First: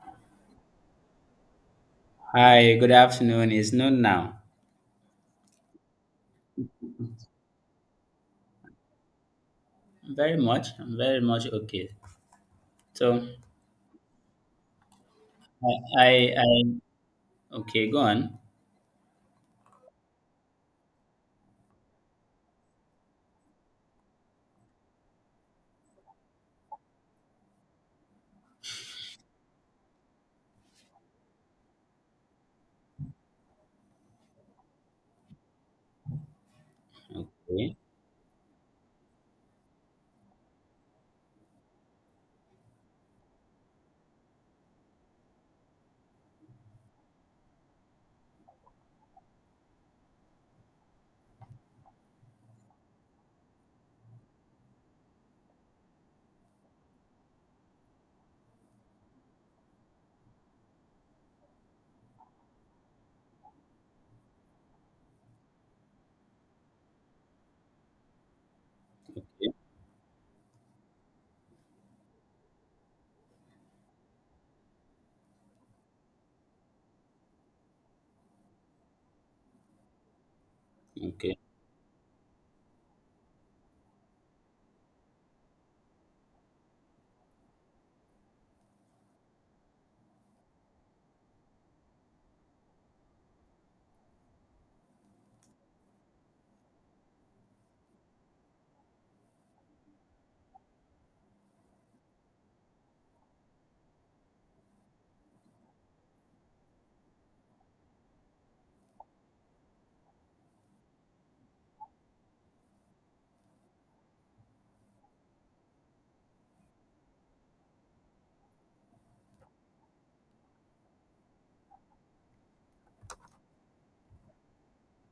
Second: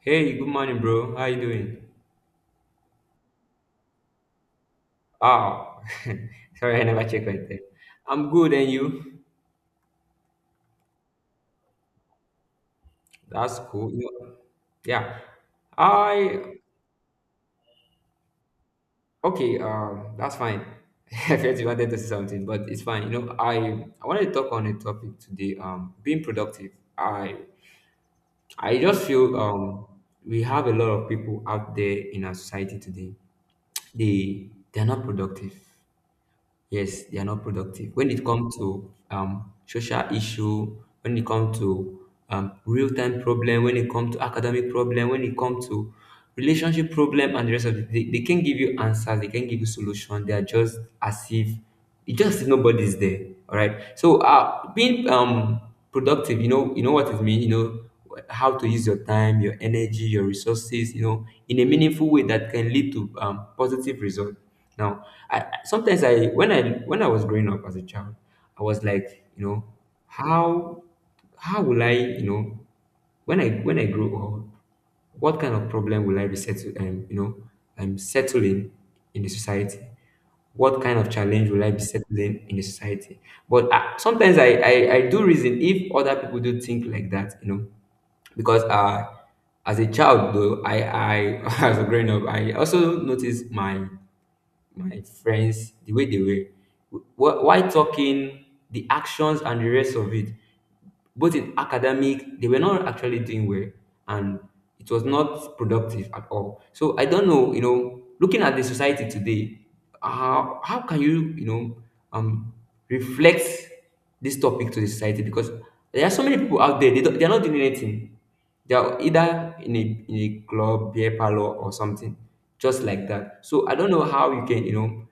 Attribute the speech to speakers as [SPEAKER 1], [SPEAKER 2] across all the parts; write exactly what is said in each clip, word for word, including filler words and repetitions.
[SPEAKER 1] Hey, good morning, bro. How you doing?
[SPEAKER 2] Hi, good afternoon. It's noon now.
[SPEAKER 1] Oh, sorry, I never checked right there. I'm good, and you?
[SPEAKER 2] Very much. I'm very much okay. So
[SPEAKER 1] That's cool. You know- Yeah,
[SPEAKER 2] I, I,
[SPEAKER 1] I
[SPEAKER 2] I okay, go on.
[SPEAKER 1] okay. Um, that's fine. I felt you wanted to say something, but it's fine. You know, I I wanted to talk on a topic today. Um, being productive. I I just feel um we have a lot of people out there in our society today. They they're not productive. Yes, they are not
[SPEAKER 2] Okay,
[SPEAKER 1] productive. When it comes to um, social issue, when it comes to um, real time problem, when it comes to academic problem, when it comes to relationship problem, and the rest of it, they, they can give you answers. They can give you solution. They are just as if it's just if nobody's there. All right. So uh, being um productive, you know, you know what it means. You know how to use your time, your energy, your resources. You know, in a meaningful way that can lead to um, positive result. Now, I sometimes I when I when I was growing up as a child, I was like, you know, how how will I, you know, when I when I grow up what kind of problem will I be settle, um, you know, I'm settling in the society. What kind of
[SPEAKER 2] okay,
[SPEAKER 1] challenge will I be settling in the society? But I, sometimes I, I I do reason if other people do think like that, you know, because uh as a child though, I I as a growing up, I also noticed my my friends, the way they were, wh- why talking, the actions and the rest of it, both in academic, they were not actually doing well, and it was not productive at all. So I don't know, you know, looking at the society today, how how can you, you know, um reflect this topic to the society? Because there are so many people out there, they don't, they're not doing anything. They are either in a in a club, beer parlor, or something just like that. So I don't know how you can, you know,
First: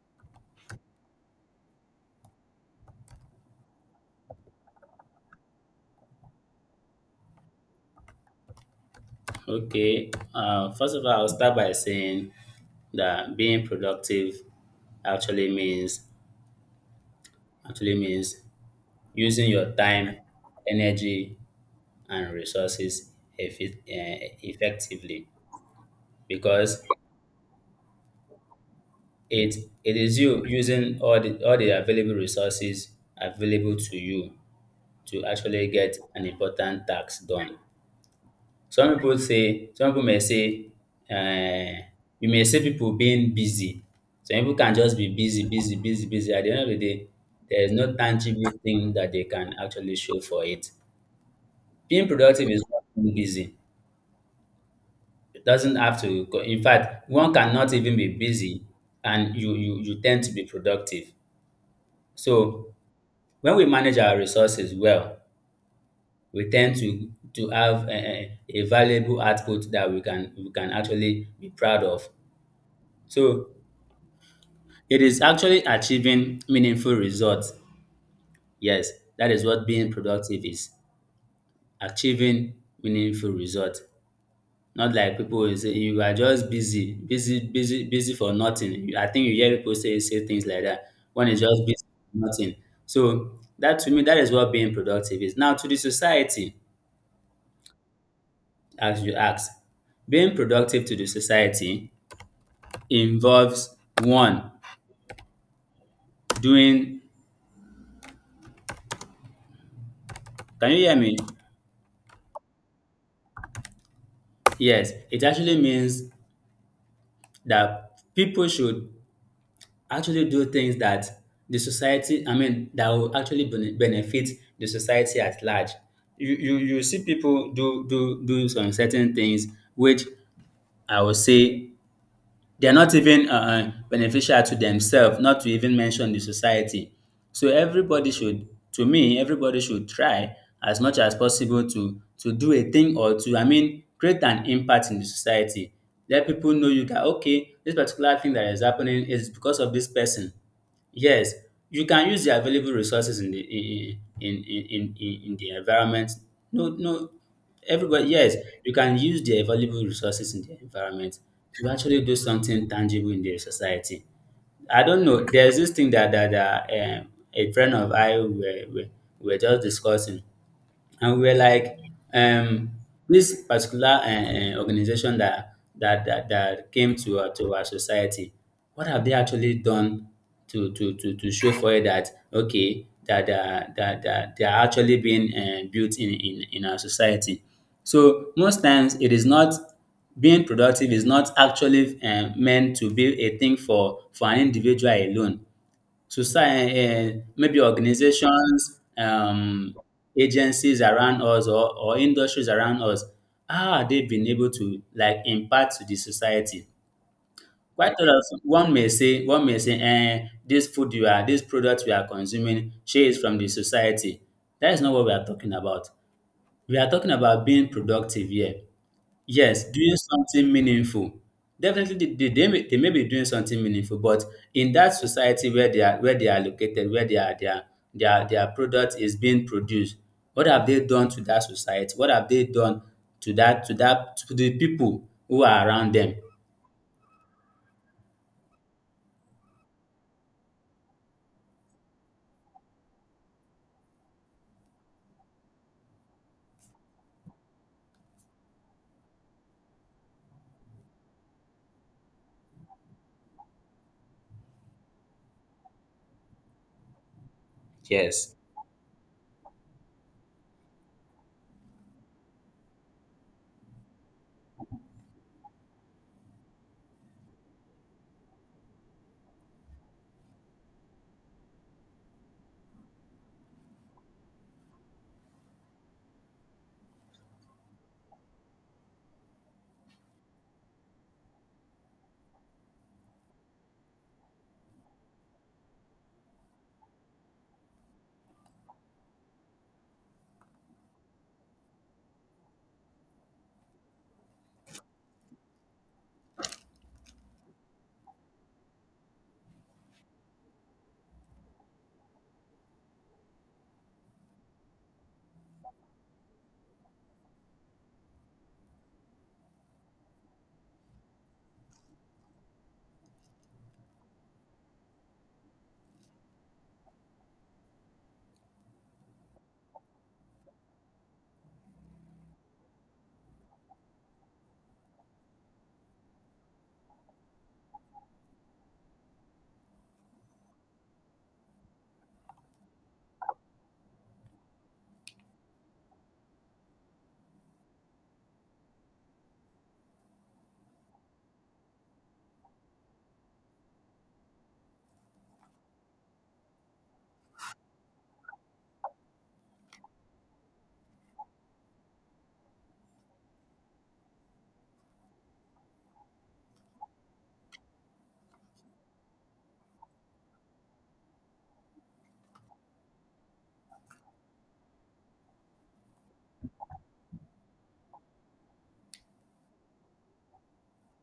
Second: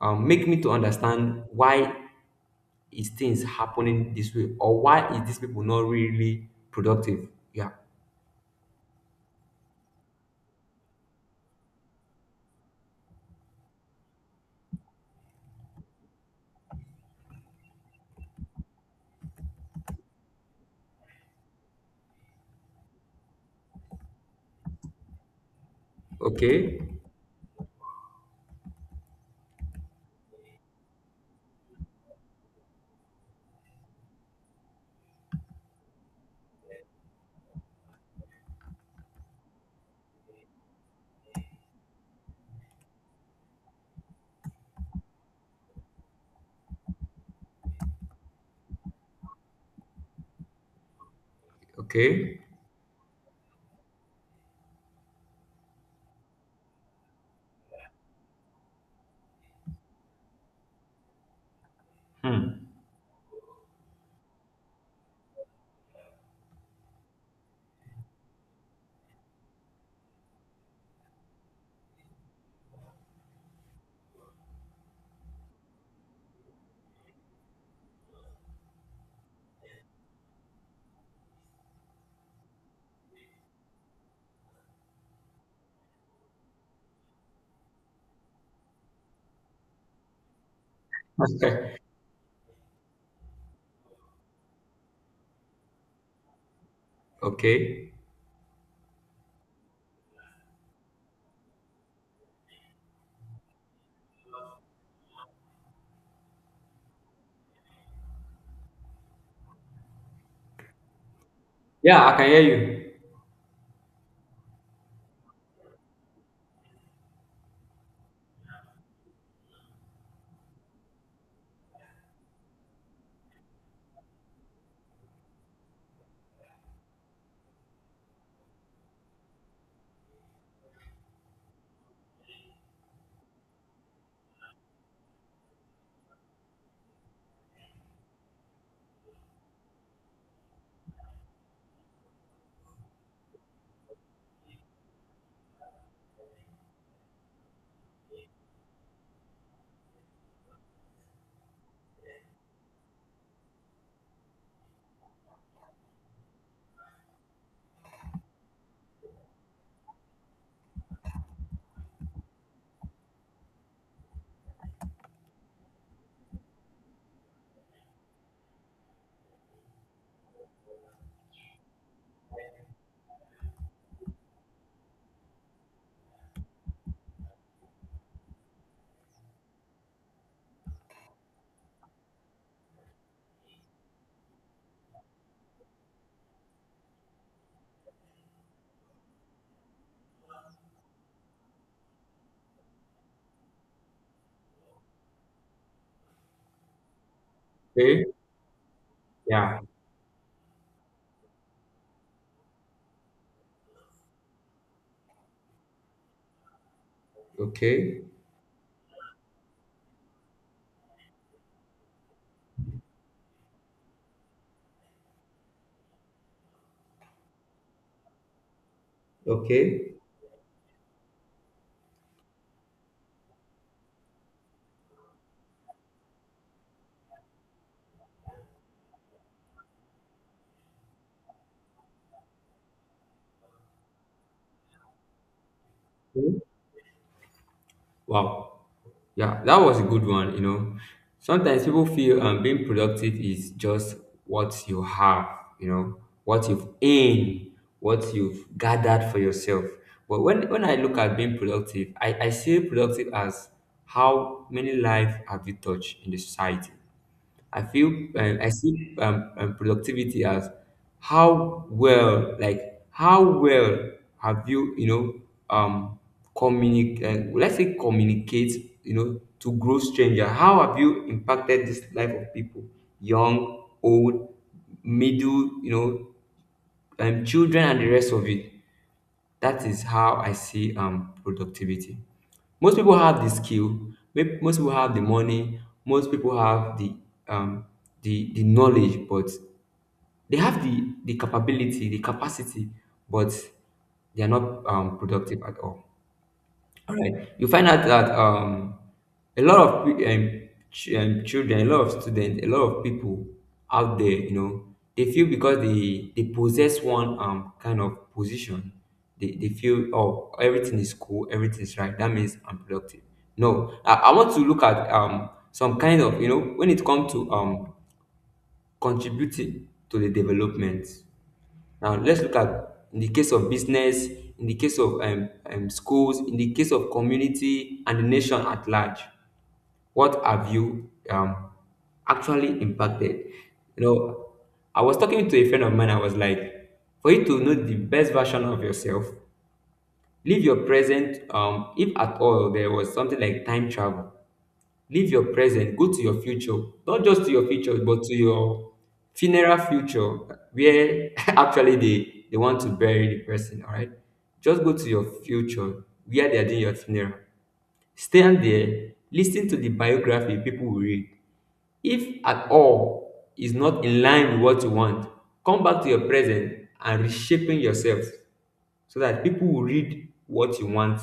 [SPEAKER 1] um, make me to understand why is things happening this way, or why is these people not really productive? Yeah.
[SPEAKER 2] okay. Uh, first of all, I'll start by saying that being productive actually means actually means using your time, energy, and resources effi- eh, effectively because
[SPEAKER 1] Okay.
[SPEAKER 2] it it is you using all the all the available resources available to you to actually get an important task done. Some people say, some people may say, uh, you may see people being busy. Some people can just be busy, busy, busy, busy. At the end of the day, there is no tangible thing that they can actually show for it. Being
[SPEAKER 1] Okay.
[SPEAKER 2] productive is not being busy. It doesn't have to. Go- In fact, one cannot even be busy, and you you you tend to be productive.
[SPEAKER 1] Hmm.
[SPEAKER 2] So when we manage our resources well, we tend to to have a, a valuable output that we can we can actually be proud of. So it is actually achieving meaningful results. Yes, that is what being productive is. Achieving meaningful results. Not like people will say you are just busy, busy, busy, busy for nothing. I think you hear people say say things like that. One is just
[SPEAKER 1] Okay.
[SPEAKER 2] busy for nothing. So that to me, that is what being productive is. Now to the society,
[SPEAKER 1] Okay.
[SPEAKER 2] as you asked, being productive to the society involves one doing, can you hear me?
[SPEAKER 1] Yeah, I can hear you.
[SPEAKER 2] Yes, it actually means that people should actually do things that the society I mean that will actually bene- benefit the society at large. You you you see people do do do some certain things which I will say they're not even uh, uh, beneficial to themselves, not to even mention the society. So everybody should, to me, everybody should try as much as possible to to do a thing, or to, I mean, create an impact in the society. Let people know you that okay, this particular thing that is happening is because of this person. Yes, you can use the available resources in the in in in in, in in the environment. No, no, everybody. Yes, you can use the available resources in the environment to actually do something tangible in the society. I don't know. There's this thing that that, that um, a friend of I were, were were just discussing, and we were like, um, this particular uh, uh, organization that that that, that came to our, to our society, what have they actually done to to to, to show for it that okay, that that that, that they are actually being uh, built in, in in our society. So most times it is not, being productive is not actually um, meant to be a thing for for an individual alone. Society, uh, maybe
[SPEAKER 1] Okay.
[SPEAKER 2] organizations,
[SPEAKER 1] Yeah.
[SPEAKER 2] um, agencies around us, or or industries around us, how are they been able to like impact to the society? Quite
[SPEAKER 1] Okay.
[SPEAKER 2] often, one may say, one may say, eh, this food you are, this product we are consuming, she is from the society. That is not what we are talking about. We are talking about being productive here. Yes,
[SPEAKER 1] Okay.
[SPEAKER 2] doing something meaningful. Definitely, they, they, they, may, they may be doing something meaningful, but in that society where they are, where they are located, where they are, their their their product is being produced, what have they done to that society? What have they done to that to that to the people who are around them?
[SPEAKER 1] Hmm. Wow. Yeah, that was a good one. You know, sometimes people feel um, being productive is just what you have, you know, what you've earned, what you've gathered for yourself. But, when, when I look at being productive, I, I see productive as how many lives have you touched in the society? I feel
[SPEAKER 2] Yes,
[SPEAKER 1] um, I see um, um, productivity as how well, like how well have you, you know, um, communicate. Uh, let's say communicate, you know, to grow stranger. How have you impacted this life of people, young, old, middle, you know, um, children, and the rest of it? That is how I see um productivity. Most people have the skill, may- most people have the money, most people have the um the the knowledge, but they have the the capability, the capacity, but they are not um productive at all. All right. You find out that um, a lot of pe- um, ch- um, children, a lot of students, a lot of people out there, you know, they feel because they they possess one um kind of position, they, they feel oh everything is cool, everything is right. That means I'm productive. No, I, I want to look at um some kind of, you know, when it comes to um contributing to the development. Now let's look at, in the case of business, in the case of um, um, schools, in the case of community and the nation at large. What have you um, actually impacted? You know, I was talking to a friend of mine. I was like, for you to know the best version of yourself, live your present. Um, if at all there was something like time travel, live your present, go to your future, not just to your future, but to your funeral future, where actually they, they want to bury the person, all right? Just go to your future, where they are doing your funeral. Stand there, listen to the biography people will read. If at all is not in line with what you want, come back to your present and reshaping yourself so that people will read what you want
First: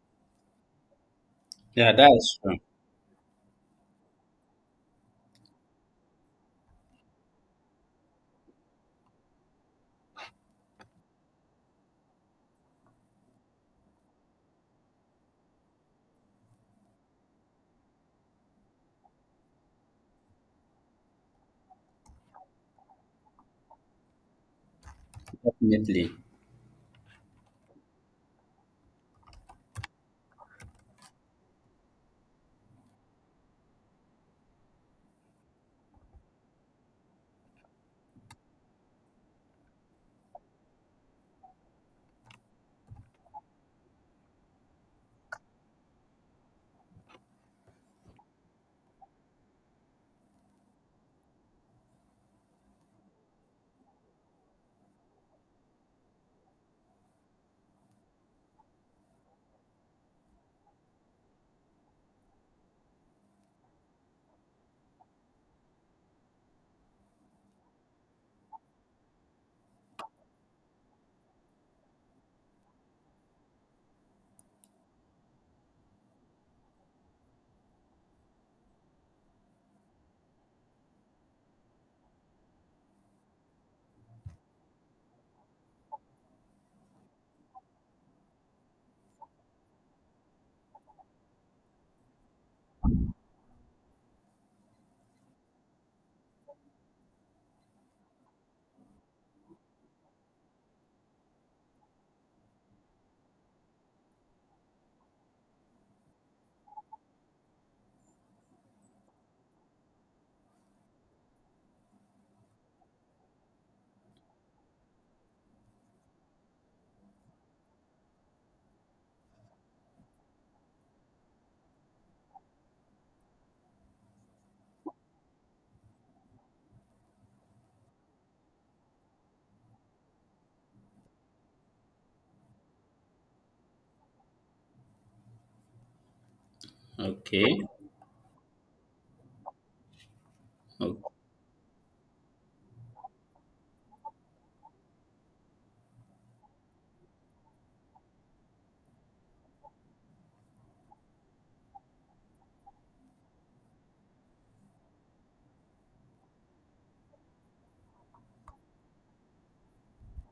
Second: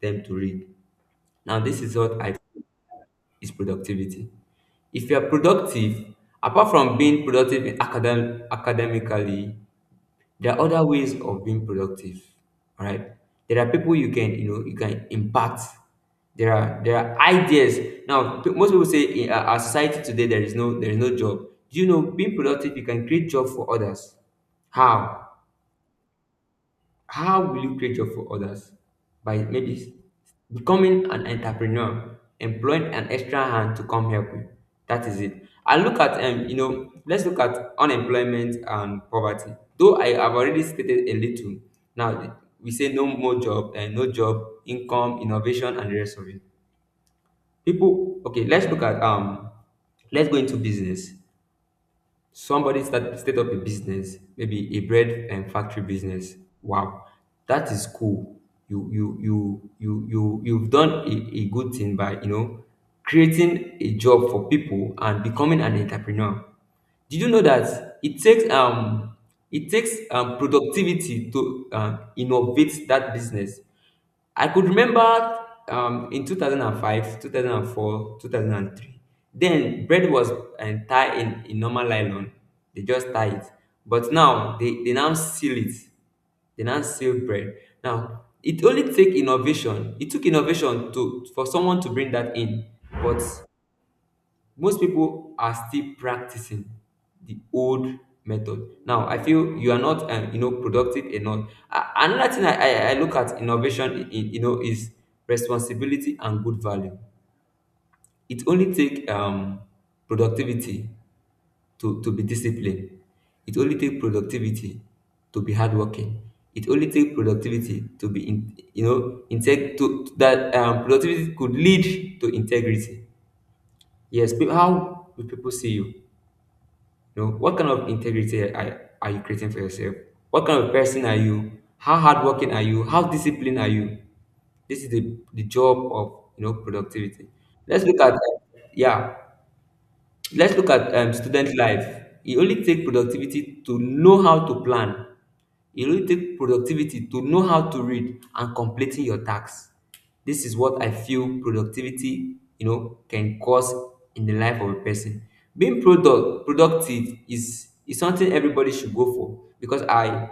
[SPEAKER 1] them to read. Now, this
[SPEAKER 2] yeah,
[SPEAKER 1] is
[SPEAKER 2] that
[SPEAKER 1] what I
[SPEAKER 2] is true.
[SPEAKER 1] feel is productivity. If you are productive, apart from being productive in academ- academically, there are other ways of being productive. All right. There are people you can, you know, you can impact. There are there are ideas. Now, pe- most people say in our our society today there is no there is no job. You know, being productive, you can create job for others. How?
[SPEAKER 2] Definitely.
[SPEAKER 1] How will you create job for others? By maybe s- becoming an entrepreneur, employing an extra hand to come help you. That is it. And look at, um you know, let's look at unemployment and poverty, though I have already stated a little. Now th- we say no more job and no job, income, innovation, and the rest of it. People, okay, let's look at um let's go into business. Somebody start set up a business, maybe a bread and factory business. Wow, that is cool. You you you you you you've done a, a good thing by, you know, creating a job for people and becoming an entrepreneur. Did you know that it takes um it takes um productivity to um, innovate that business? I could remember um, in two thousand five, two thousand four, two thousand three. Then bread was uh, tied in, in normal nylon. They just tie it. But now they, they now seal it. They now seal bread. Now it only take innovation. It took innovation to for someone to bring that in. But most people are still practicing the old method. Now I feel you are not um, you know, productive enough. A- another thing I, I i look at innovation in, in- you know, is responsibility and good value. It only take um productivity to to be disciplined. It only take productivity to be hardworking. It only take productivity to be in, you know, integ- to to- that um, productivity could lead to integrity. Yes, pe- how do people see you? You know, what kind of integrity are, are you creating for yourself? What kind of person are you? How hardworking are you? How disciplined are you? This is the, the job of, you know, productivity.
[SPEAKER 2] Okay,
[SPEAKER 1] Let's look at uh, yeah. Let's look at um, student life. It only takes productivity to know how to plan. It only takes productivity to know how to read and completing your tasks. This is what I feel productivity, you know, can cause in the life of a person. Being product productive is is something everybody should go for. Because I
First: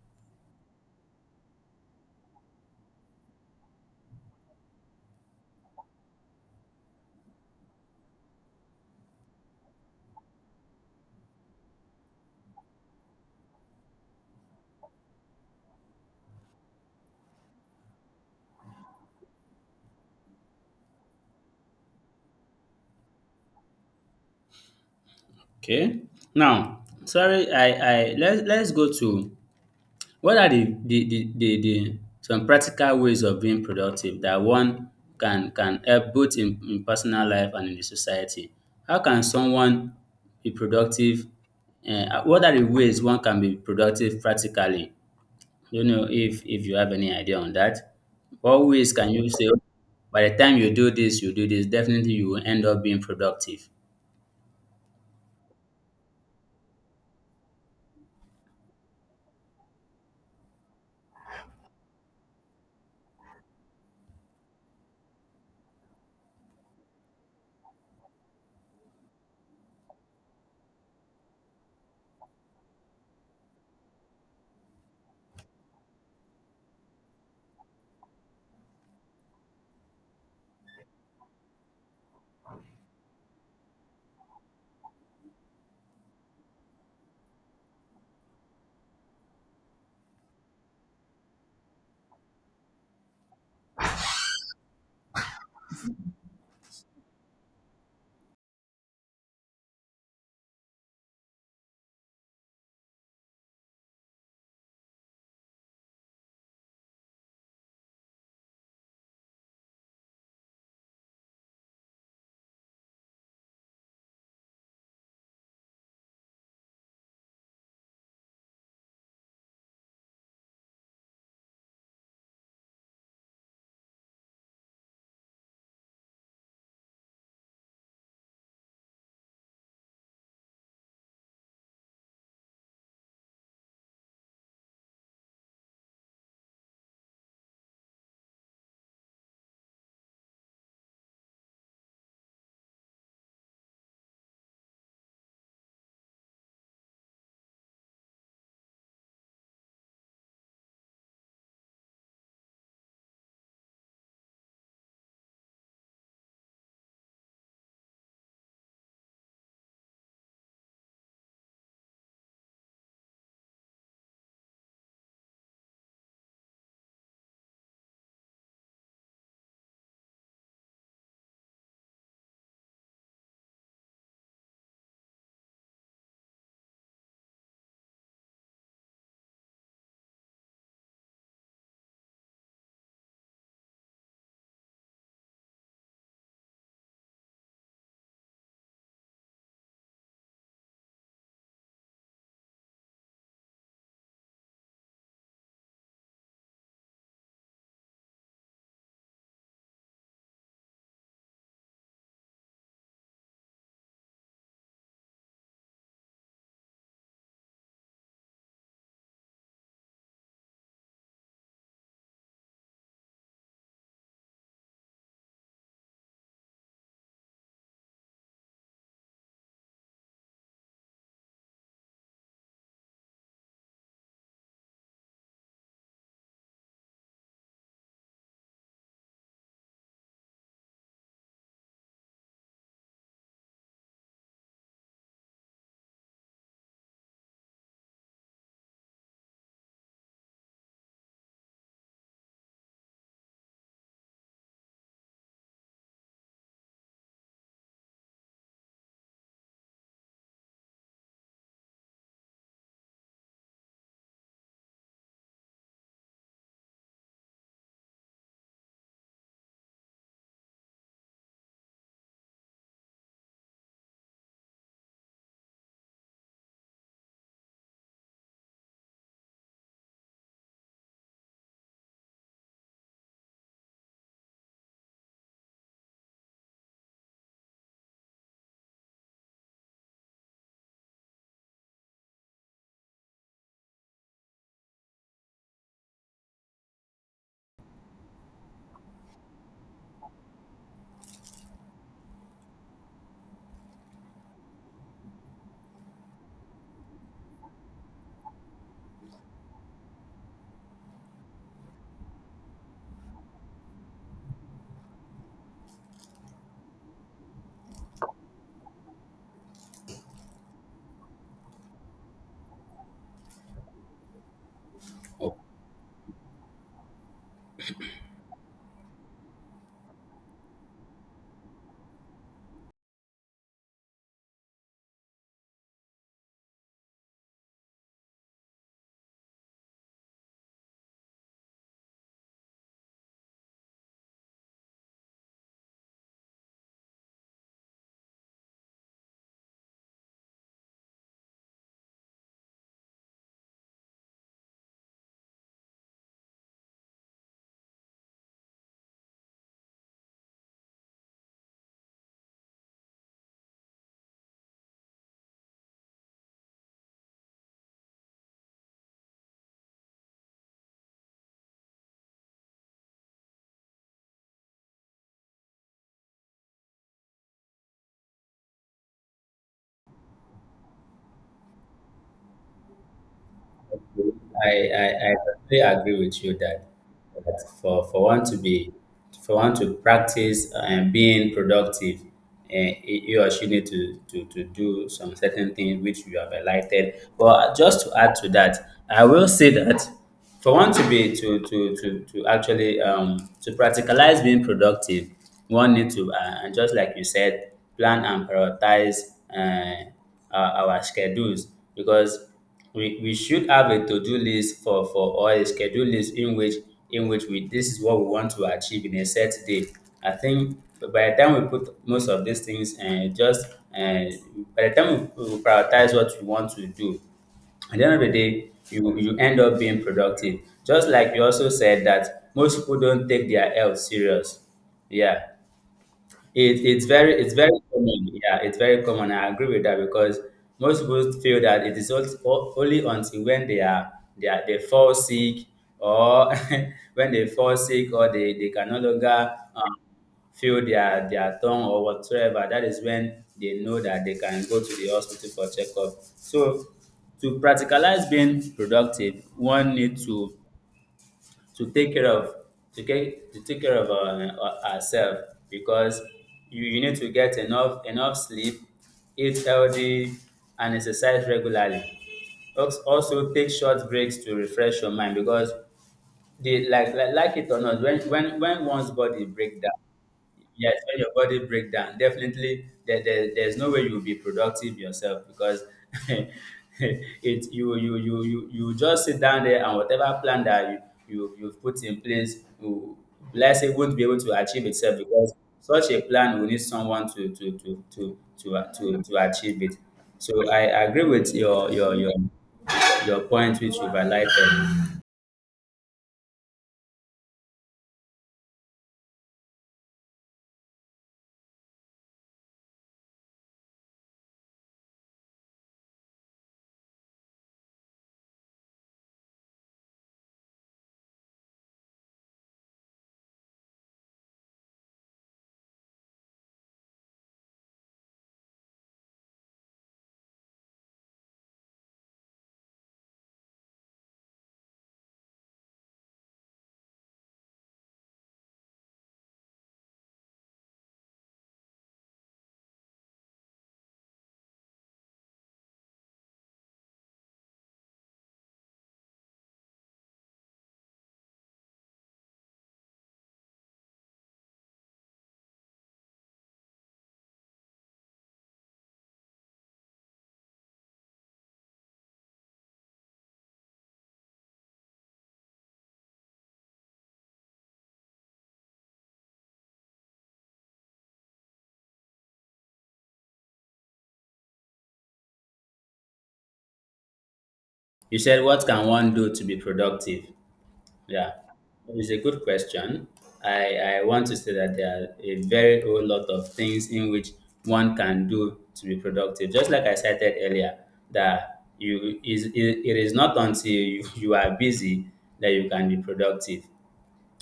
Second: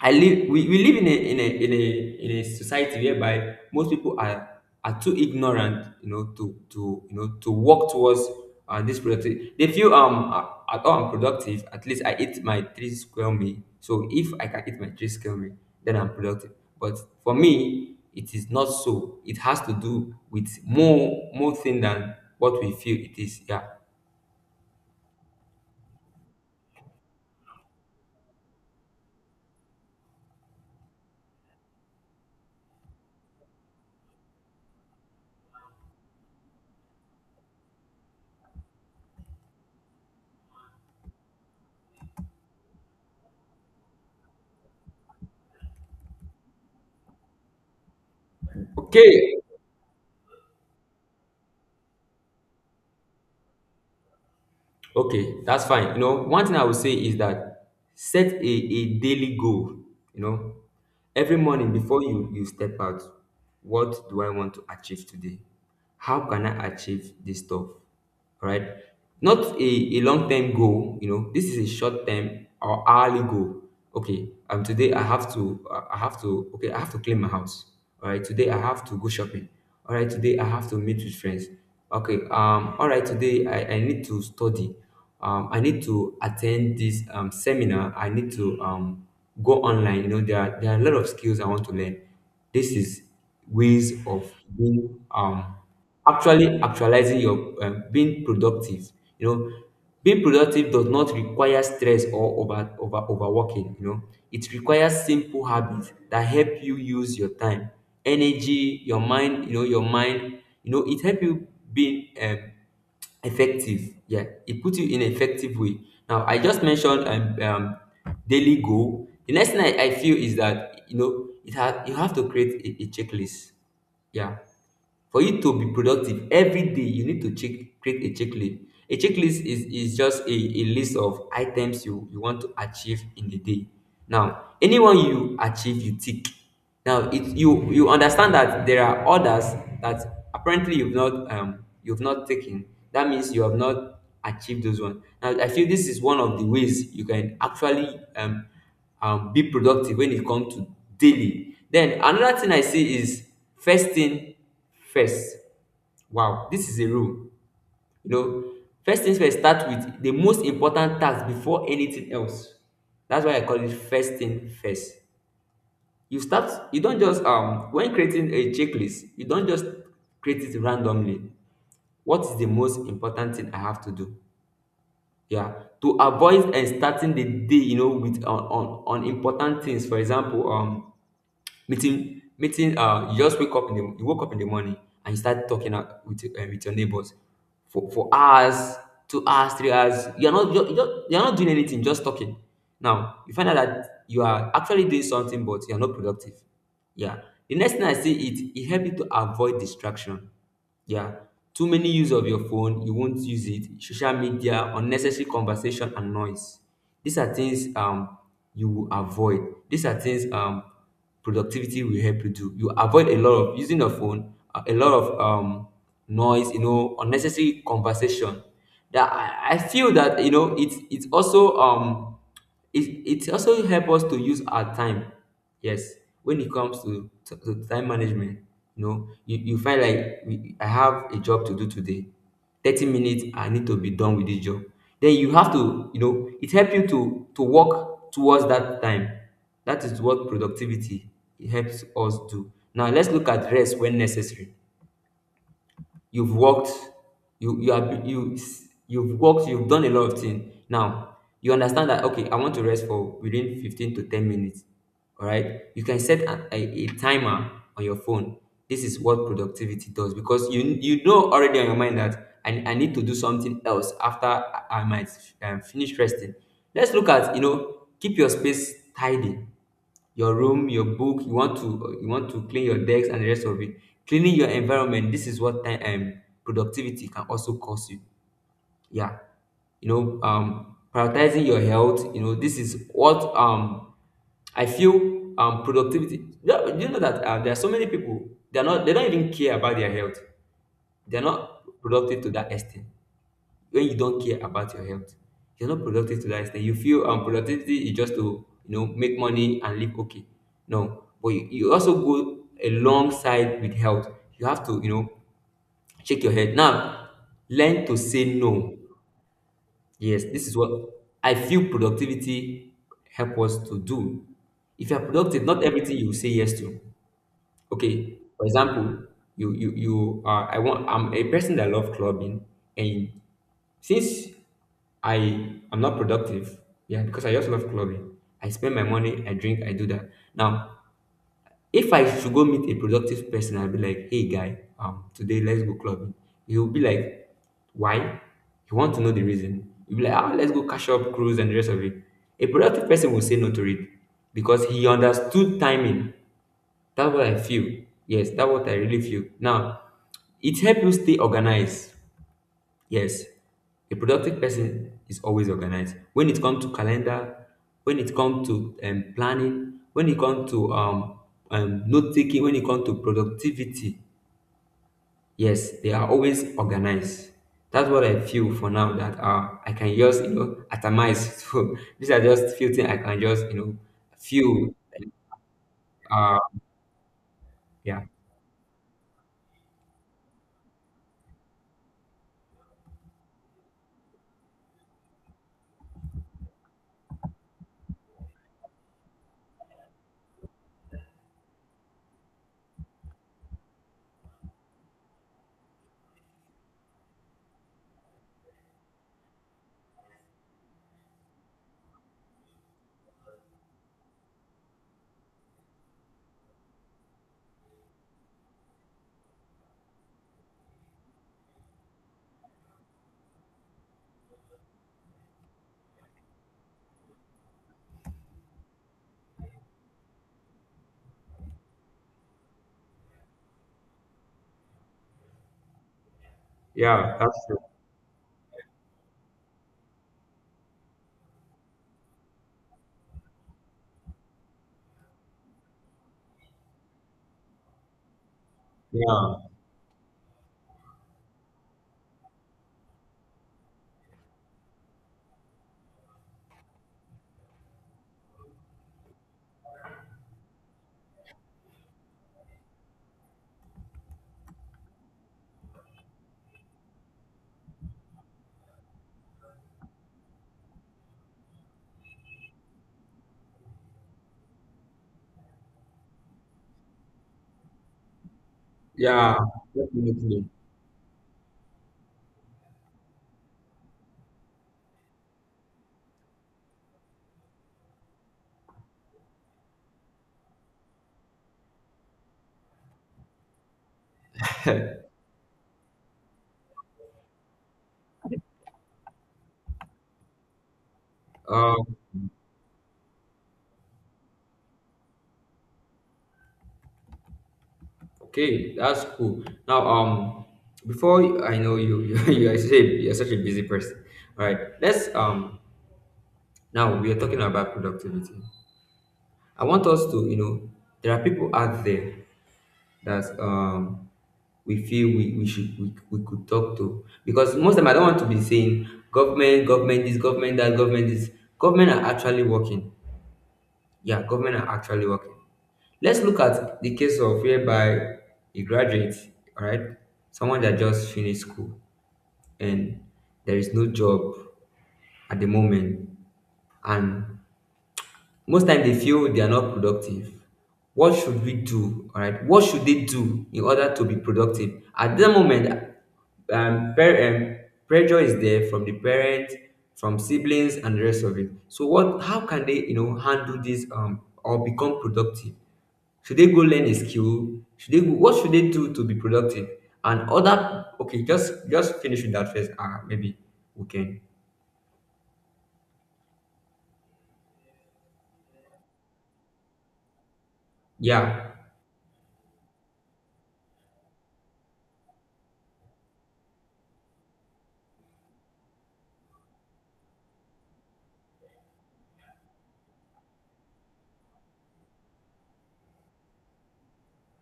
[SPEAKER 1] I live we, we live in a in a in a in a society whereby most people are are too ignorant, you know, to to you know, to work towards uh, this productivity. They feel um uh, at all I'm productive. At least I eat my three square meal. So if I can eat my three square meal, then I'm productive. But for me, it is not so. It has to do with more more thing than what we feel it is. Yeah.
[SPEAKER 2] okay. Now, sorry, I I let's let's go to what are the the the the the some practical ways of being productive that one can can help both in, in personal life and in the society? How can someone be productive? Eh, Uh, what are the ways one can be productive practically? You know, if if you have any idea on that, what ways can you
[SPEAKER 1] Okay.
[SPEAKER 2] say, "Okay, by the time you do this, you do this, definitely you will end up being productive."
[SPEAKER 1] Okay, that's fine. You know, one thing I would say is that set a, a daily goal. You know, every morning before you, you step out, what do I want to achieve today? How can I achieve this stuff? All right. Not a, a long term goal, you know, this is a short term or hourly goal. Okay, um, today I have to, uh, I have to, okay, I have to clean my house. All right, today I have to go shopping. All right, today I have to meet with friends. Okay. Um. All right. Today, I, I need to study. Um. I need to attend this um seminar. I need to um go online. You know, there are, there are a lot of skills I want to learn. This is ways of being um actually actualizing your um, being productive. You know, being productive does not require stress or over, over overworking, you know. It requires simple habits that help you use your time, energy, your mind, you know, your mind, you know, it help you being um, effective. Yeah, it puts you in an effective way. Now, I just mentioned um, um, daily goal. The next thing I, I feel is that, you know, it ha- you have to create a, a checklist. Yeah, for you to be productive every day, you need to check create a checklist. A checklist is, is just a, a list of items you, you want to achieve in the day. Now, anyone you achieve, you tick. Now, it you you understand that there are others that apparently you've not um you've not taken. That means you have not achieved those ones. Now, I feel this is one of the ways you can actually um um, be productive when it comes to daily. Then another thing I see is first thing First, Wow, this is a rule. You know, first things first, start with the most important task before anything else. That's why I call it first thing first. You start, you don't just, um, when creating a checklist, you don't just create it randomly. What is the most important thing I have to do? Yeah, to avoid and starting the day, you know, with on, on, on important things. For example, um, meeting meeting um you just wake up in the you woke up in the morning, and you start talking out with um, with your neighbors for for hours, two hours, three hours. You're not you're, you're, you're not doing anything, just talking. Now you find out that you are actually doing something, but you're not productive. Yeah. The next thing I see, it it help you to avoid distraction. Yeah. Too many use of your phone, you won't use it. Social media, unnecessary conversation and noise. These are things um you will avoid. These are things um productivity will help you do. You avoid a lot of using your phone, a a lot of um noise, you know, unnecessary conversation. That I, I feel that you know it's it's also um it, it also help us to use our time. Yes, when it comes to to, to time management, you know, you, you find like we- I have a job to do today. thirty minutes, I need to be done with this job. Then you have to, you know it help you to to work towards that time. That is what productivity, it helps us do. Now let's look at rest when necessary. you've worked you you are you you've worked, you've done a lot of things. Now you understand that, okay, I want to rest for within fifteen to ten minutes. All right, you can set a, a, a timer on your phone. This is what productivity does, because you you know already on your mind that i, I need to do something else after i, I might, um, finish resting. Let's look at, you know keep your space tidy, your room, your book. You want to you want to clean your decks and the rest of it. Cleaning your environment. This is what time um, productivity can also cost you. Yeah, you know, um, prioritizing your health. You know, this is what um I feel um productivity. You know you know that uh, there are so many people. They're not. They don't even care about their health. They're not productive to that extent. When you don't care about your health, you're not productive to that extent. You feel um productivity is just to, you know make money and live. Okay. No, but you, you also go alongside with health. You have to, you know shake your head now. Learn to say no. Yes, this is what I feel productivity help us to do. If you're productive, not everything you say yes to. Okay, for example, you you you are I want I'm a person that love clubbing. And since I am not productive, yeah, because I just love clubbing. I spend my money, I drink, I do that. Now, if I should go meet a productive person, I'll be like, hey guy, um, today let's go clubbing. He'll be like, why? You want to know the reason. You'll be like, ah, let's go cash up, cruise, and the rest of it. A productive person will say no to it because he understood timing. That's what I feel. Yes, that's what I really feel. Now, it helps you stay organized. Yes, a productive person is always organized. When it comes to calendar, when it comes to um, planning, when it comes to um, um, note taking, when it comes to productivity, yes, they are always organized. That's what I feel for now. That, uh, I can just, you know atomize. So these are just few things I can just you know
[SPEAKER 2] I,
[SPEAKER 1] feel.
[SPEAKER 2] I, I totally agree with you
[SPEAKER 1] Uh,
[SPEAKER 2] that, that for, for
[SPEAKER 1] yeah,
[SPEAKER 2] one to be, for one to practice and being productive, and you or she need to, to, to do some certain things which you have highlighted. But just to add to that, I will say that for one to be, to to to, to actually um, to practicalize being productive, one need to, uh, and just like you said, plan and prioritize uh, our, our schedules, because we we should have a to-do list for for or a schedule list in which in which we, this is what we want to achieve in a set day. I think by the time we put most of these things, and just and by the time we, we prioritize what we want to do, at the end of the day, you you end up being productive. Just like you also said that most people don't take their health serious. Yeah. It, it's very
[SPEAKER 1] yeah,
[SPEAKER 2] it's
[SPEAKER 1] that's
[SPEAKER 2] very
[SPEAKER 1] it.
[SPEAKER 2] common. Yeah, it's very common. I agree with that because most people feel that it is also, only until when they are they are they fall sick or when they fall sick or they, they can no longer
[SPEAKER 1] Yeah,
[SPEAKER 2] um, feel their their tongue or whatsoever. That is when they know that they can go to the hospital for checkup. So to practicalize being productive, one need to to take care of to get to take care of our ourselves, because you, you need to get enough enough sleep, eat healthy, and exercise regularly. Als- Also take short breaks to refresh your mind, because the like, like like it or not, when when when one's body
[SPEAKER 1] yeah,
[SPEAKER 2] break down,
[SPEAKER 1] definitely.
[SPEAKER 2] yes, when your body break down, definitely there, there, there's no way you'll be productive yourself, because it you you you you you just sit down there and whatever plan that you, you you've put in place, you, let's say, won't be able to achieve itself, because such a plan will need someone to to to to to uh, to, to achieve it. So I agree with your your
[SPEAKER 1] Um,
[SPEAKER 2] your your point which you've highlighted.
[SPEAKER 1] Okay, that's cool. Now, um, before I know you, you you are such a, you're such a busy person. All right, let's um. Now we are talking about productivity. I want us to, you know, there are people out there that um we feel we, we should we, we could talk to, because most of them I don't want to be saying government, government this, government that, government this. Government are actually working. Yeah, government are actually working. Let's look at the case of whereby a graduate, all right, someone that just finished school, and there is no job at the moment, and most time they feel they are not productive. What should we do? All right, what should they do in order to be productive? At that moment, um, per- um, pressure is there from the parents, from siblings, and the rest of it. So, what? How can they, you know, handle this, um, or become productive? Should they go learn a skill? Should they go, what should they do to be productive? And other, okay, just just finish with that first. Ah, maybe we can.
[SPEAKER 2] You said, what can one do to be productive? Yeah,
[SPEAKER 1] Yeah.
[SPEAKER 2] it's a good question. I, I want to say that there are a very whole lot of things in which one can do to be productive. Just like I cited earlier, that you is it, it is not until you, you are busy that you can be productive.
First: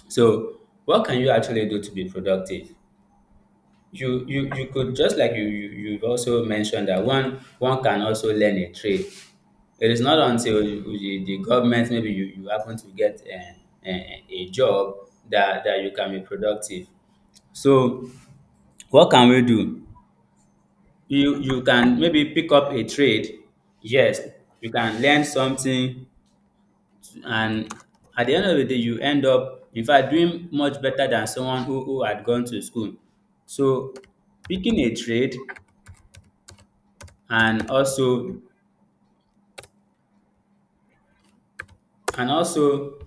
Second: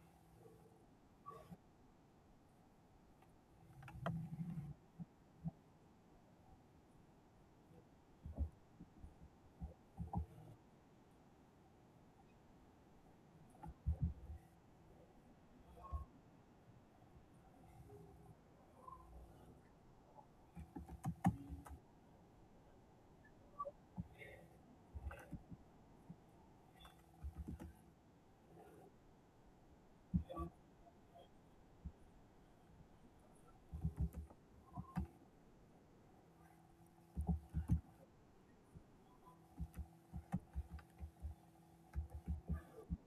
[SPEAKER 2] So, what can you actually do to be productive? you you you could, just like you, you you've also mentioned that one one can also learn a trade. It is not until you, you- the government, maybe you, you happen to get a, a, a job that, that you can be productive. So what can we do? You you can maybe pick up a trade. Yes, you can learn something, and at the end of the day, you end up in fact doing much better than someone who, who had gone to school. So picking a trade, and also and also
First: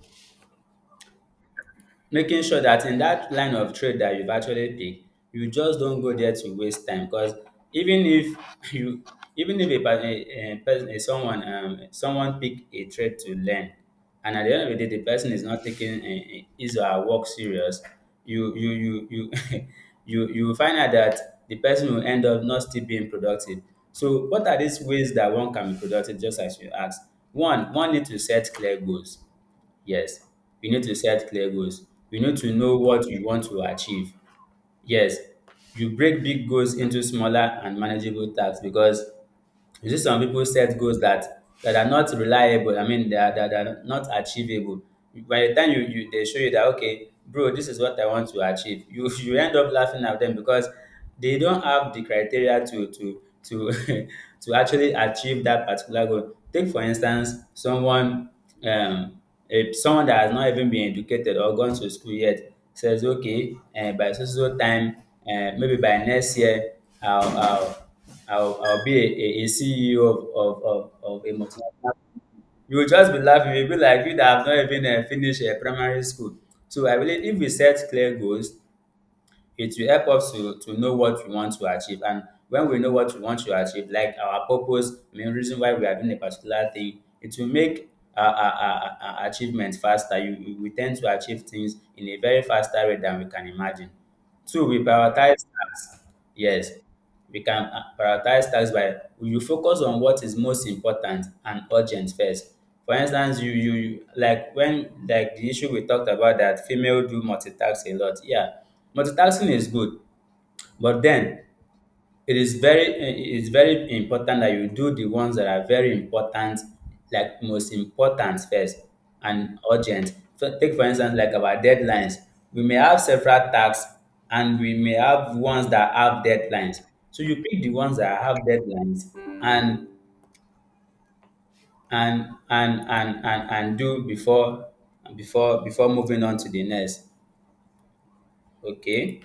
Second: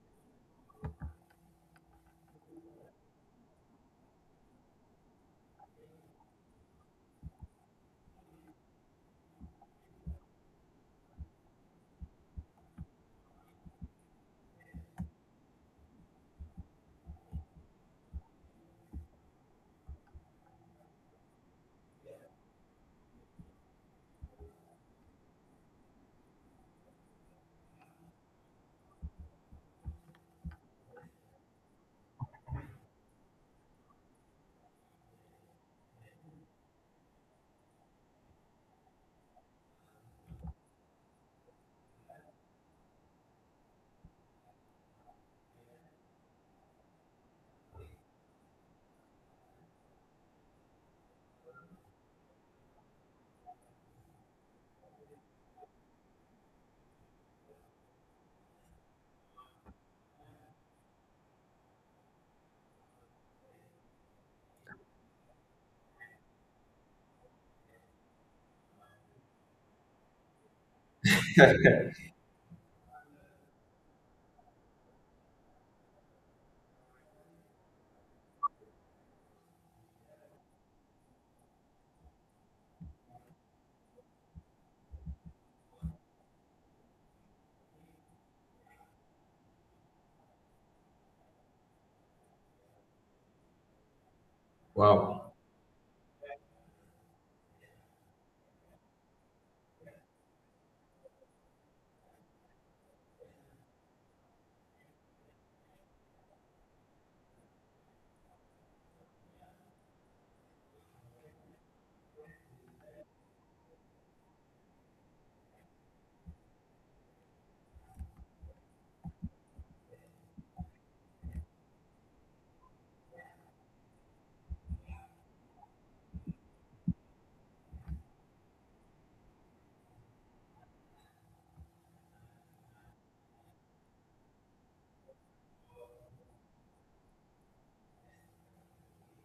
[SPEAKER 2] making sure that in that line of trade that you've actually picked, you just don't go there to waste time, because even if you, even if a, per- a, a person, a someone, um, someone pick a trade to learn, and at the end of the day the person is not taking uh, his or her work serious, you you you you you you will find out that the person will end up not still being productive. So what are these ways that one can be productive, just as you asked? One one need to set clear goals. Yes, you need to set clear goals. You need to know what you want to achieve. Yes, you break big goals into smaller and manageable tasks, because you see some people set goals that that are not reliable. I mean, they are, that are not achievable. By the time you, you they show you that okay, bro, this is what I want to achieve, you you end up laughing at them, because they don't have the criteria to to to to actually achieve that particular goal. Take for instance, someone um a, someone that has not even been educated or gone to school yet, says okay, uh, by so so so time, uh, maybe by next year, I'll, I'll I'll, I'll be a, a, C E O of, of, of, of a multinational. You will just be laughing. You'll be like, you that have not even uh, finished uh, primary school. So I believe if we set clear goals, it will help us to, to know what we want to achieve. And when we know what we want to achieve, like our purpose, I mean, reason why we are doing a particular thing, it will make our, our, our, our achievement faster. You, you- we tend to achieve things in a very faster way than we can imagine. Two, we
[SPEAKER 1] Wow.
[SPEAKER 2] prioritize tasks. Yes, we can uh, prioritize tasks by you focus on what is most important and urgent first. For instance, you you you- like when, like the issue we talked about that female do multitask a lot. Yeah, multitasking is good, but then it is very it is very important that you do the ones that are very important, like most important first and urgent. So take for instance like our deadlines. We may have several tasks, and we may have ones that have deadlines. So you pick the ones that have deadlines, and and and and and, and do before before before moving on to the next. Okay.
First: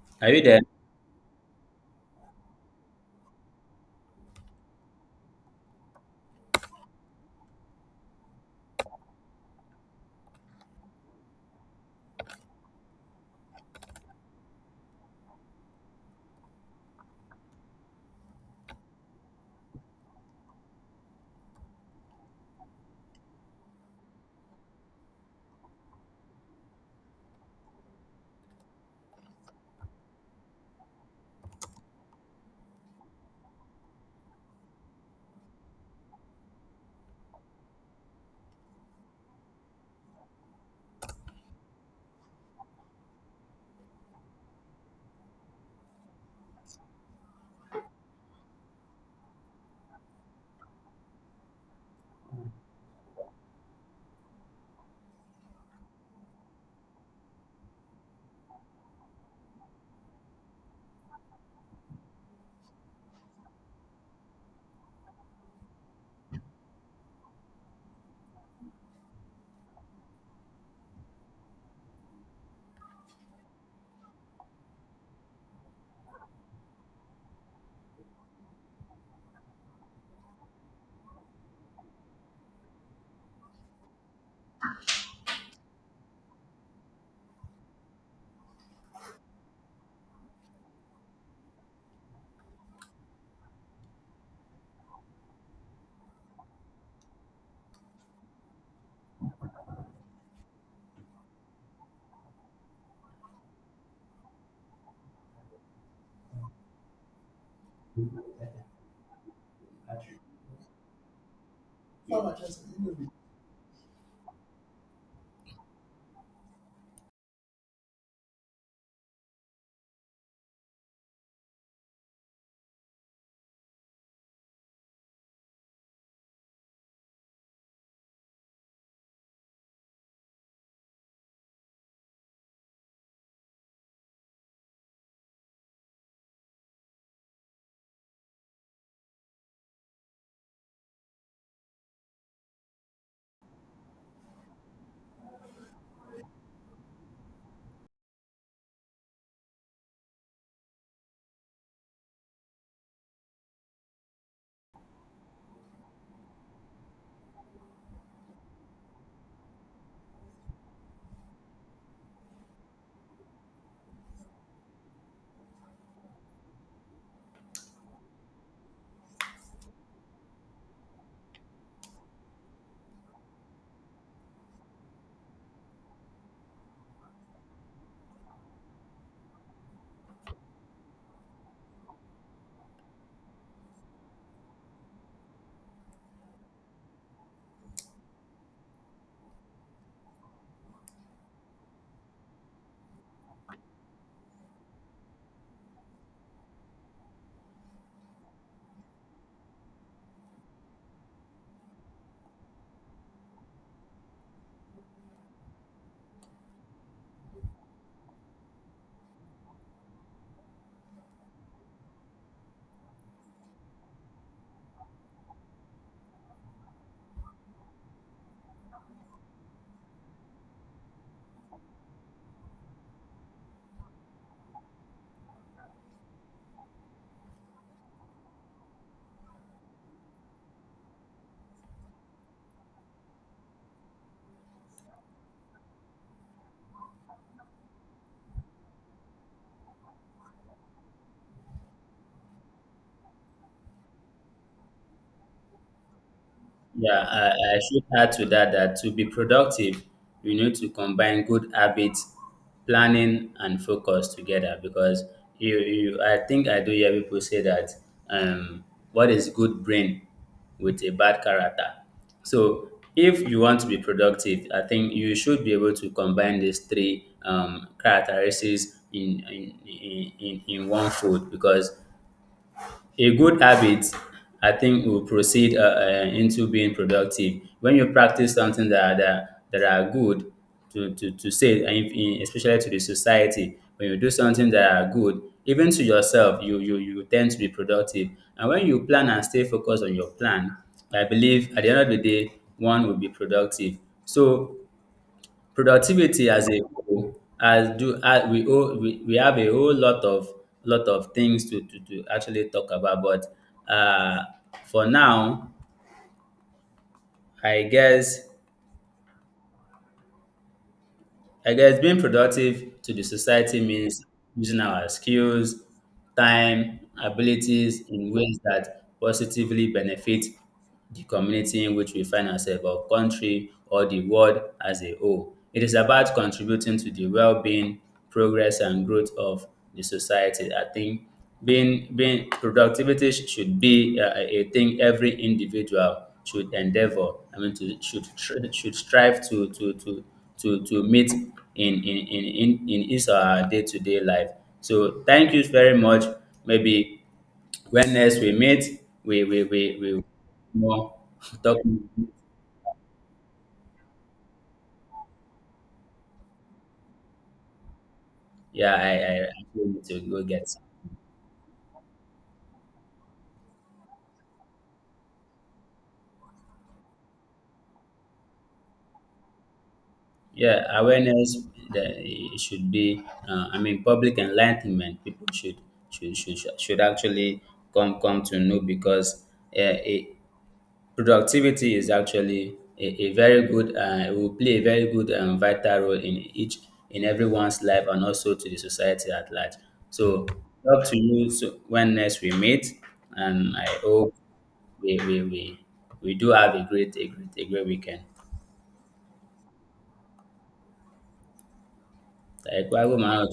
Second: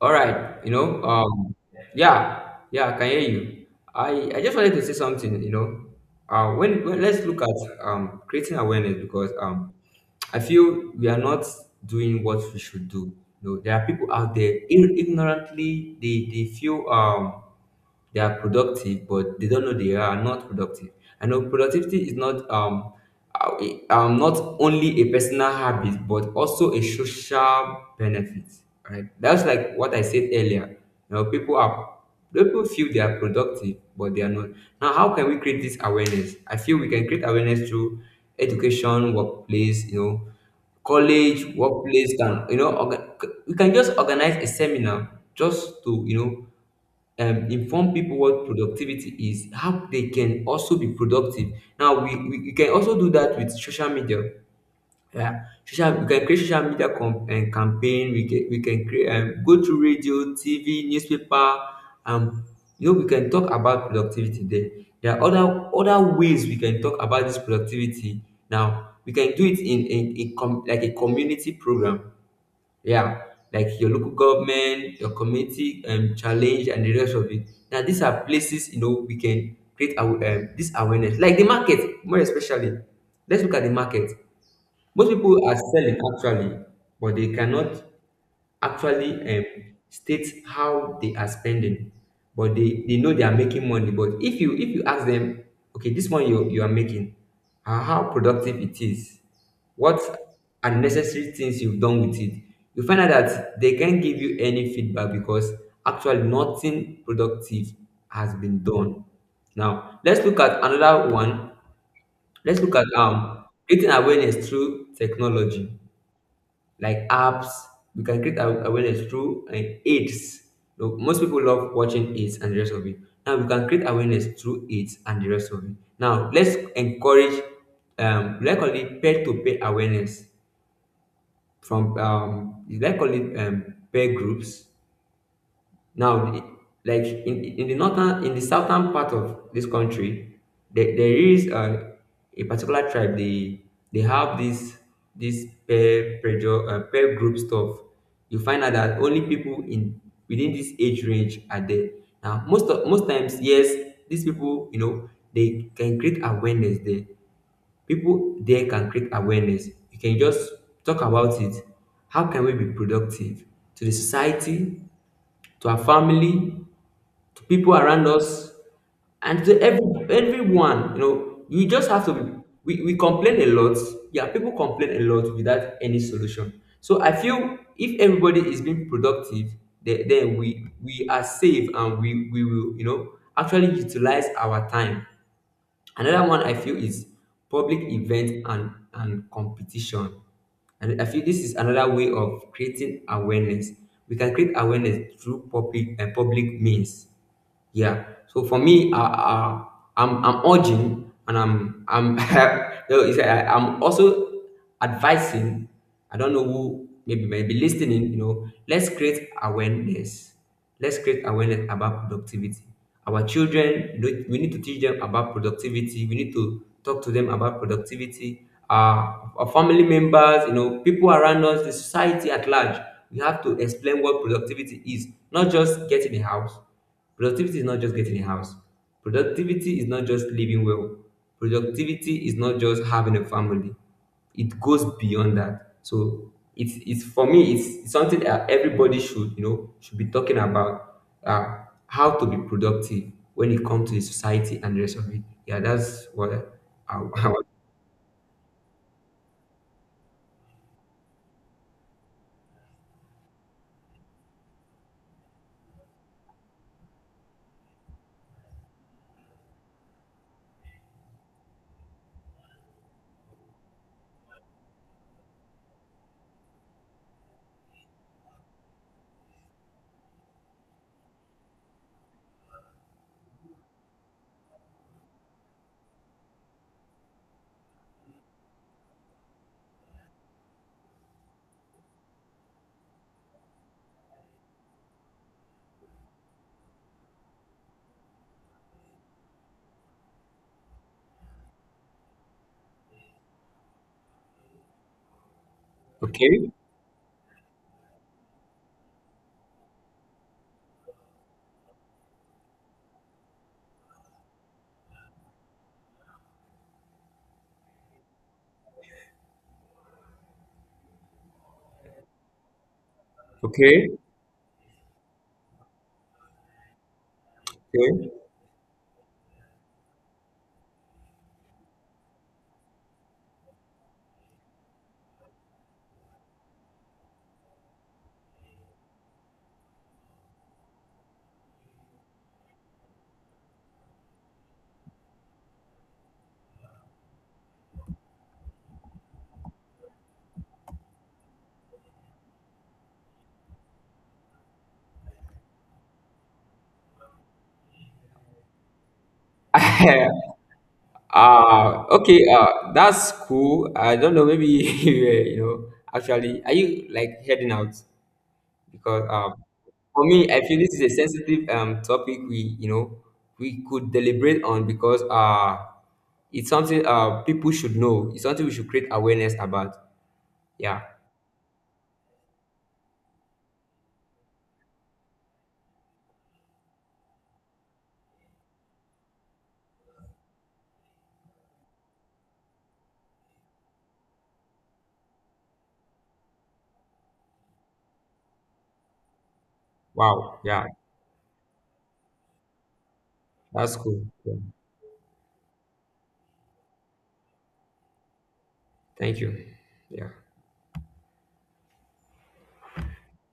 [SPEAKER 1] All
[SPEAKER 2] Are you
[SPEAKER 1] right.
[SPEAKER 2] there?
[SPEAKER 1] You know. Um. Yeah. Yeah. I can hear you. I I just wanted to say something. You know. Uh. When, when let's look at um creating awareness, because um I feel we are not doing what we should do. You know, there are people out there, ir- ignorantly they they feel um they are productive, but they don't know they are not productive. I know productivity is not um uh, um not only a personal habit but also a social benefit. Right? That's like what I said earlier. You know, people are people feel they are productive, but they are not. Now, how can we create this awareness? I feel we can create awareness through education, workplace, you know, college, workplace, can you know, orga- we can just organize a seminar just to, you know um, inform people what productivity is, how they can also be productive. Now, we, we, we can also do that with social media. Yeah, social, we can create social media com- and campaign. We can we can create, um, go through radio, T V, newspaper. Um, you know, we can talk about productivity there. There are other other ways we can talk about this productivity. Now, we can do it in in, in com- like a community program. Yeah, like your local government, your community, um, challenge, and the rest of it. Now, these are places you know we can create our, um, this awareness, like the market, more especially. Let's look at the market. Most people are selling actually, but they cannot actually, um, states how they are spending. But they, they know they are making money. But if you if you ask them, okay, this one, you, you are making, uh, how productive it is, what unnecessary things you've done with it, you find out that they can't give you any feedback, because actually nothing productive has been done. Now let's look at another one. Let's look at um creating awareness through technology, like apps. We can create aw- awareness through like aids. You know, most people love watching it and the rest of it. Now we can create awareness through it and the rest of it. Now let's encourage, um, let's call it peer to peer awareness, from um, let's call it, um, peer groups. Now, the- like in, in the northern, in the southern part of this country, there, there is, uh, a particular tribe. They they have this this peer pressure, uh, peer group stuff. You find out that only people in within this age range are there. Now, most of, most times, yes, these people, you know, they can create awareness there. People there can create awareness. You can just talk about it. How can we be productive to the society, to our family, to people around us, and to every, everyone? You know, you just have to be, we, we complain a lot. Yeah, people complain a lot without any solution. So I feel if everybody is being productive, then, then we we are safe, and we we will, you know, actually utilize our time. Another one I feel is public event and and competition, and I feel this is another way of creating awareness. We can create awareness through public and public means. Yeah. So for me, uh, uh, I'm I'm urging, and I'm I'm no, it's, uh, I'm also advising. I don't know who maybe maybe listening. You know, let's create awareness. Let's create awareness about productivity. Our children, you we need to teach them about productivity. We need to talk to them about productivity. Uh, our family members, you know, people around us, the society at large. We have to explain what productivity is, not just getting a house. Productivity is not just getting a house. Productivity is not just living well. Productivity is not just having a family. It goes beyond that. So it's it's for me it's, it's something that everybody should, you know, should be talking about, uh, how to be productive when it comes to the society and the rest of it. Yeah, that's what I, I
[SPEAKER 2] Yeah, I,
[SPEAKER 1] I want.
[SPEAKER 2] I should add to that, that to be productive, you need to combine good habits, planning, and focus together. Because you, you I think I do hear people say that um, what is good brain with a bad character. So if you want to be productive, I think you should be able to combine these three um, characteristics in in, in in in one food, because a good habit, I think, will proceed uh, uh, into being productive. When you practice something that that, that are good to, to, to say, and if- in- especially to the society, when you do something that are good, even to yourself, you, you, you tend to be productive. And when you plan and stay focused on your plan, I believe at the end of the day, one will be productive. So productivity as
[SPEAKER 1] Okay,
[SPEAKER 2] a whole, as do as we owe we, we have a whole lot of lot of things to, to, to actually talk about, but uh, for now, I guess I guess being productive to the society
[SPEAKER 1] okay,
[SPEAKER 2] means using our skills, time, abilities
[SPEAKER 1] okay.
[SPEAKER 2] in ways that positively benefit the community in which we find ourselves, or country, or the world as a whole. It is about contributing to the well-being, progress, and growth of the society. I think being being productivity sh- should be uh, a thing every individual should endeavor. I mean, to, should tr- should strive to to to to to meet in in in in in his uh, day-to-day life. So thank you very much. Maybe when next we meet, we we we we
[SPEAKER 1] I,
[SPEAKER 2] more talk.
[SPEAKER 1] Ah, okay. Uh, that's cool. I don't know. Maybe you, uh, you know. Actually, are you like heading out?
[SPEAKER 2] Yeah, I
[SPEAKER 1] Because,
[SPEAKER 2] I
[SPEAKER 1] um,
[SPEAKER 2] actually need to
[SPEAKER 1] for
[SPEAKER 2] go
[SPEAKER 1] me, I
[SPEAKER 2] get
[SPEAKER 1] feel
[SPEAKER 2] some.
[SPEAKER 1] this is a sensitive um topic. We You know, we could deliberate on, because uh it's something uh people should know. It's something we should create awareness about.
[SPEAKER 2] Yeah,
[SPEAKER 1] Yeah.
[SPEAKER 2] awareness that it should be. Uh, I mean, public enlightenment. People should should should should actually come come to know, because uh, it, productivity is actually a, a very good, uh, will play a very good and vital role in each, in everyone's life and also to the society at large. So
[SPEAKER 1] Wow. Yeah.
[SPEAKER 2] up to you. So when next we meet, and I
[SPEAKER 1] That's cool.
[SPEAKER 2] hope
[SPEAKER 1] Yeah.
[SPEAKER 2] we we, we, we do have a great a great a great weekend.
[SPEAKER 1] Thank you. Yeah.
[SPEAKER 2] Like, why would my